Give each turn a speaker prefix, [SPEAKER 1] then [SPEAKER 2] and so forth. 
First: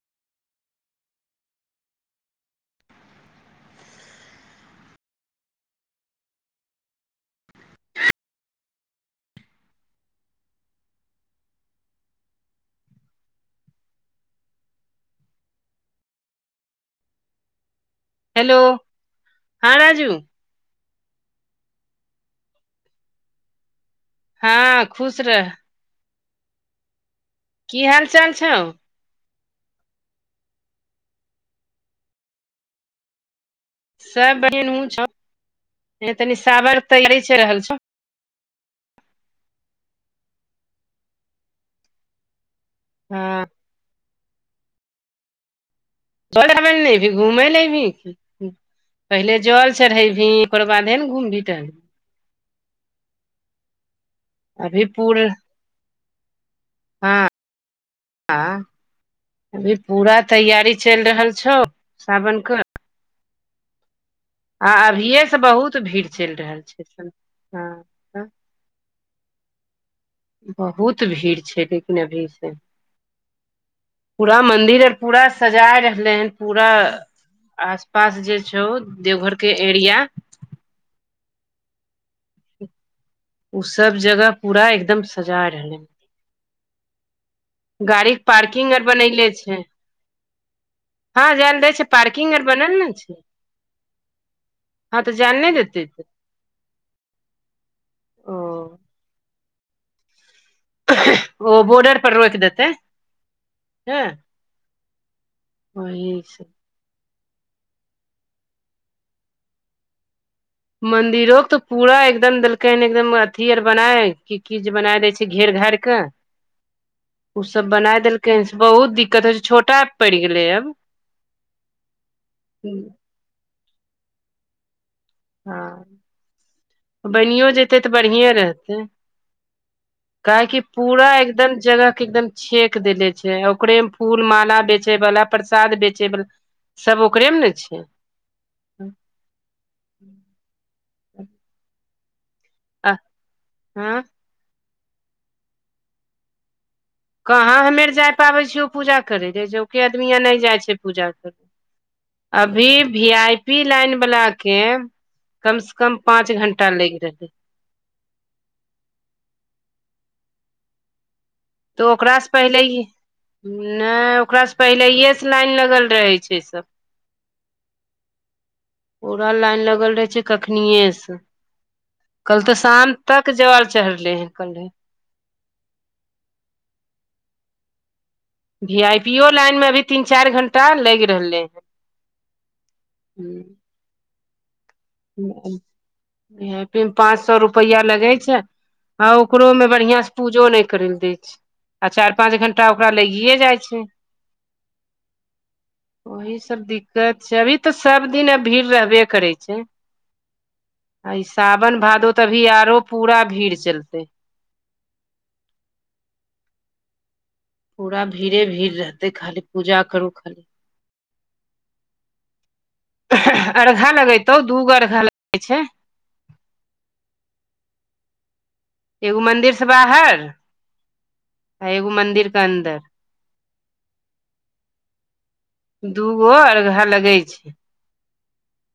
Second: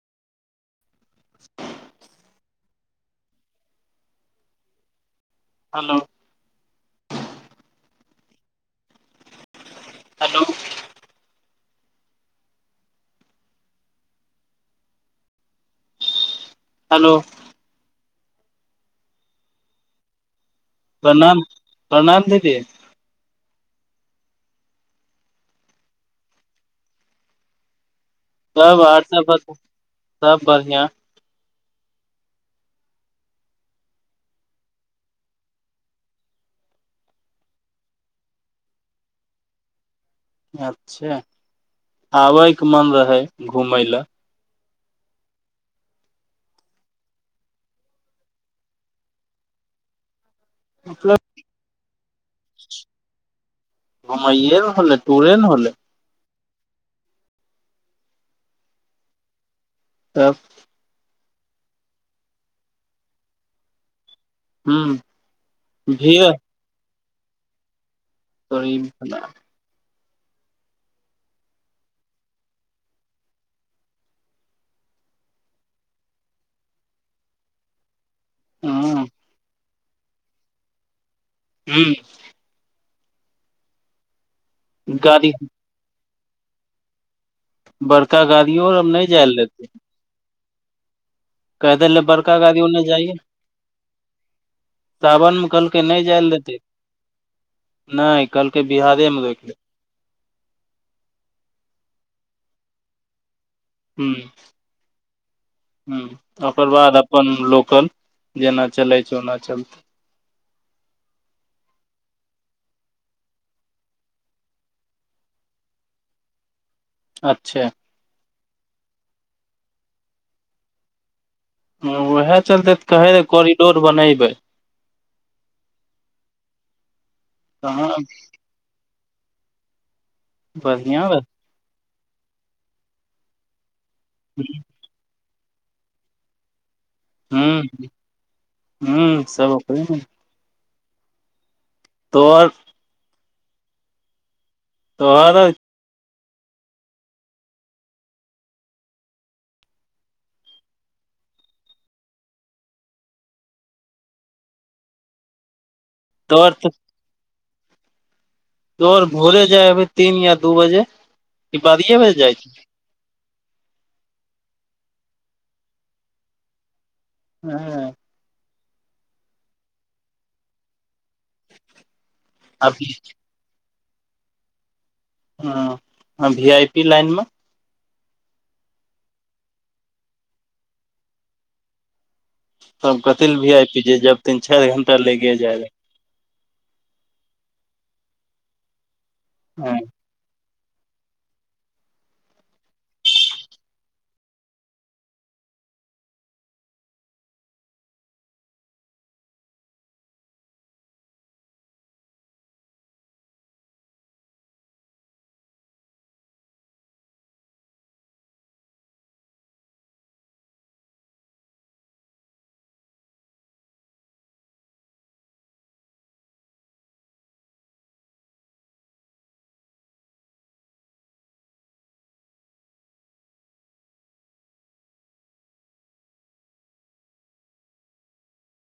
[SPEAKER 1] [unintelligible] Hello
[SPEAKER 2] [inaudible]
[SPEAKER 1] hello hello
[SPEAKER 2] hello हँ राजू।
[SPEAKER 1] प्रणाम प्रणाम दीदी।
[SPEAKER 2] हँ खुश रह। की हाल चाल छ?
[SPEAKER 1] सब आर सब बतो सब बढ़िआँ।
[SPEAKER 2] सब [unintelligible] तनि साावर [unintelligible]
[SPEAKER 1] अच्छा आबैके मन रहै
[SPEAKER 2] हँ
[SPEAKER 1] घुमय लऽ।
[SPEAKER 2] [unintelligible] घूमै लए एबही पहिले जल चढ़ेबही। ओकरा बादे ने
[SPEAKER 1] मतलब
[SPEAKER 2] घुमिटर।
[SPEAKER 1] घुमैयए ने
[SPEAKER 2] अभी
[SPEAKER 1] होै
[SPEAKER 2] पूरा
[SPEAKER 1] टूरे ने होलय।
[SPEAKER 2] हँ आ अभी पूरा
[SPEAKER 1] तब
[SPEAKER 2] तैयारी चलि रहल छौ सावन क। आ
[SPEAKER 1] ह
[SPEAKER 2] अभियए से बहुत भीड़ चलि रहल छैय हँ।
[SPEAKER 1] [unintelligible]
[SPEAKER 2] बहुत भीड़ छैय लेकिन अभी से। पूरा मंदिर आर पूरा सजा रहले हन पूरा आस पास जे छौ देवघरके एरिया।
[SPEAKER 1] हूं
[SPEAKER 2] ओ सब जगह पूरा एकदम
[SPEAKER 1] गाड़ी
[SPEAKER 2] सजा रहले। गाड़ी के
[SPEAKER 1] बड़का गाड़ियो
[SPEAKER 2] पार्किंग
[SPEAKER 1] आर नहि
[SPEAKER 2] बनैले
[SPEAKER 1] जायल
[SPEAKER 2] छै
[SPEAKER 1] हेतै।
[SPEAKER 2] हँ जाय ले दै
[SPEAKER 1] कह
[SPEAKER 2] छै
[SPEAKER 1] दे ने
[SPEAKER 2] पार्किंग
[SPEAKER 1] बड़का
[SPEAKER 2] आर
[SPEAKER 1] गड़ी
[SPEAKER 2] बनल
[SPEAKER 1] उ नहि
[SPEAKER 2] ने छै
[SPEAKER 1] चाए
[SPEAKER 2] हँ तऽ जाय ले नहि
[SPEAKER 1] सावनमे
[SPEAKER 2] देतै
[SPEAKER 1] कहलकै नहि
[SPEAKER 2] तऽ
[SPEAKER 1] जायल हेतै। नहि कलकै
[SPEAKER 2] ओ
[SPEAKER 1] बिहारेमे रोके।
[SPEAKER 2] ओ बोर्डर पर रोकि देतै। हँ
[SPEAKER 1] हूं हूं
[SPEAKER 2] वही से
[SPEAKER 1] ओकर बाद अपन लोकल जेना चले छैय ओना चलतै।
[SPEAKER 2] मंदिरो के तऽ पूरा एकदम देलकै हन एकदम अथी आर बनाय की की जे बनाय देय छैय घेर घार के।
[SPEAKER 1] ह
[SPEAKER 2] ओसभ बनाय देलकै हन से बहुत दिक्कत होइ छैय छोटा पड़ि गेलै आब।
[SPEAKER 1] हँ उएह चलते तऽ कहे रह कोरिडोर बनेबै।
[SPEAKER 2] हँ बनियो जेतै तऽ
[SPEAKER 1] कहाँ
[SPEAKER 2] बढ़िएँ रहतै। काहेकि
[SPEAKER 1] बढ़िया
[SPEAKER 2] पूरा
[SPEAKER 1] रह
[SPEAKER 2] एकदम जगह के एकदम छेक देले छैय ओकरे फूल माला बेचे बाला प्रसाद बेचे बला
[SPEAKER 1] हू हू सब ओकरे ने
[SPEAKER 2] ह
[SPEAKER 1] तोहर
[SPEAKER 2] अह हँ।
[SPEAKER 1] तऽ आर
[SPEAKER 2] कहाँ हमे आर जाय पाबै छियै ओ पूजा करे ले जबके आदमी आ नहि जाइ छै पूजा कर अभी वी आई पी लाइन बला के कम से कम पाँच
[SPEAKER 1] तोहर तऽ
[SPEAKER 2] घंटा लेग रहले है
[SPEAKER 1] आओर भोरे जाइ हबै तीन या दू बजे ई
[SPEAKER 2] तऽ
[SPEAKER 1] बादिये बजे
[SPEAKER 2] ओकरा से
[SPEAKER 1] जाइ छी
[SPEAKER 2] पहिले नहि ओकास से पहिलेे से लाइन लगल रहे छै सब
[SPEAKER 1] हँ
[SPEAKER 2] पूरा लाइन लगल रहे छै कखने से कल तऽ
[SPEAKER 1] अभी
[SPEAKER 2] शाम तक जल चढ़ले है कले
[SPEAKER 1] हँ वी आइ पी लाइनमे
[SPEAKER 2] वी आई पीो लाइन मे अभी तीन चारि घं्टा लागि रहले है
[SPEAKER 1] तब कथि लऽ वी आइ पी जब तीन चारि घं्टा लेगे जाय रहले हन
[SPEAKER 2] वी आई पी में पाँच सए रुपआ लगे छै हँ ओकरो में
[SPEAKER 1] रहे
[SPEAKER 2] बढ़ियां सऽ पूजो नहि करय दे छै आ चारि पाँंच घं्टा ओकरा लगिे जाइ छै ओही सब दिक्कत छै अभी तऽ सब दिन अ भीड़ रहबे करै छै आ साावन भादो तऽ अभी आरो पूरा भीड़ चलते पूरा भीड़े भीड़ रहतै खाली पूजा करू खाली अरघा लगेतौ दूगो अर्घा लगै छै एगो मंदिर सऽ बाहर एगो मंन्दिर के अन्दर दूगो अर्घा लगे छै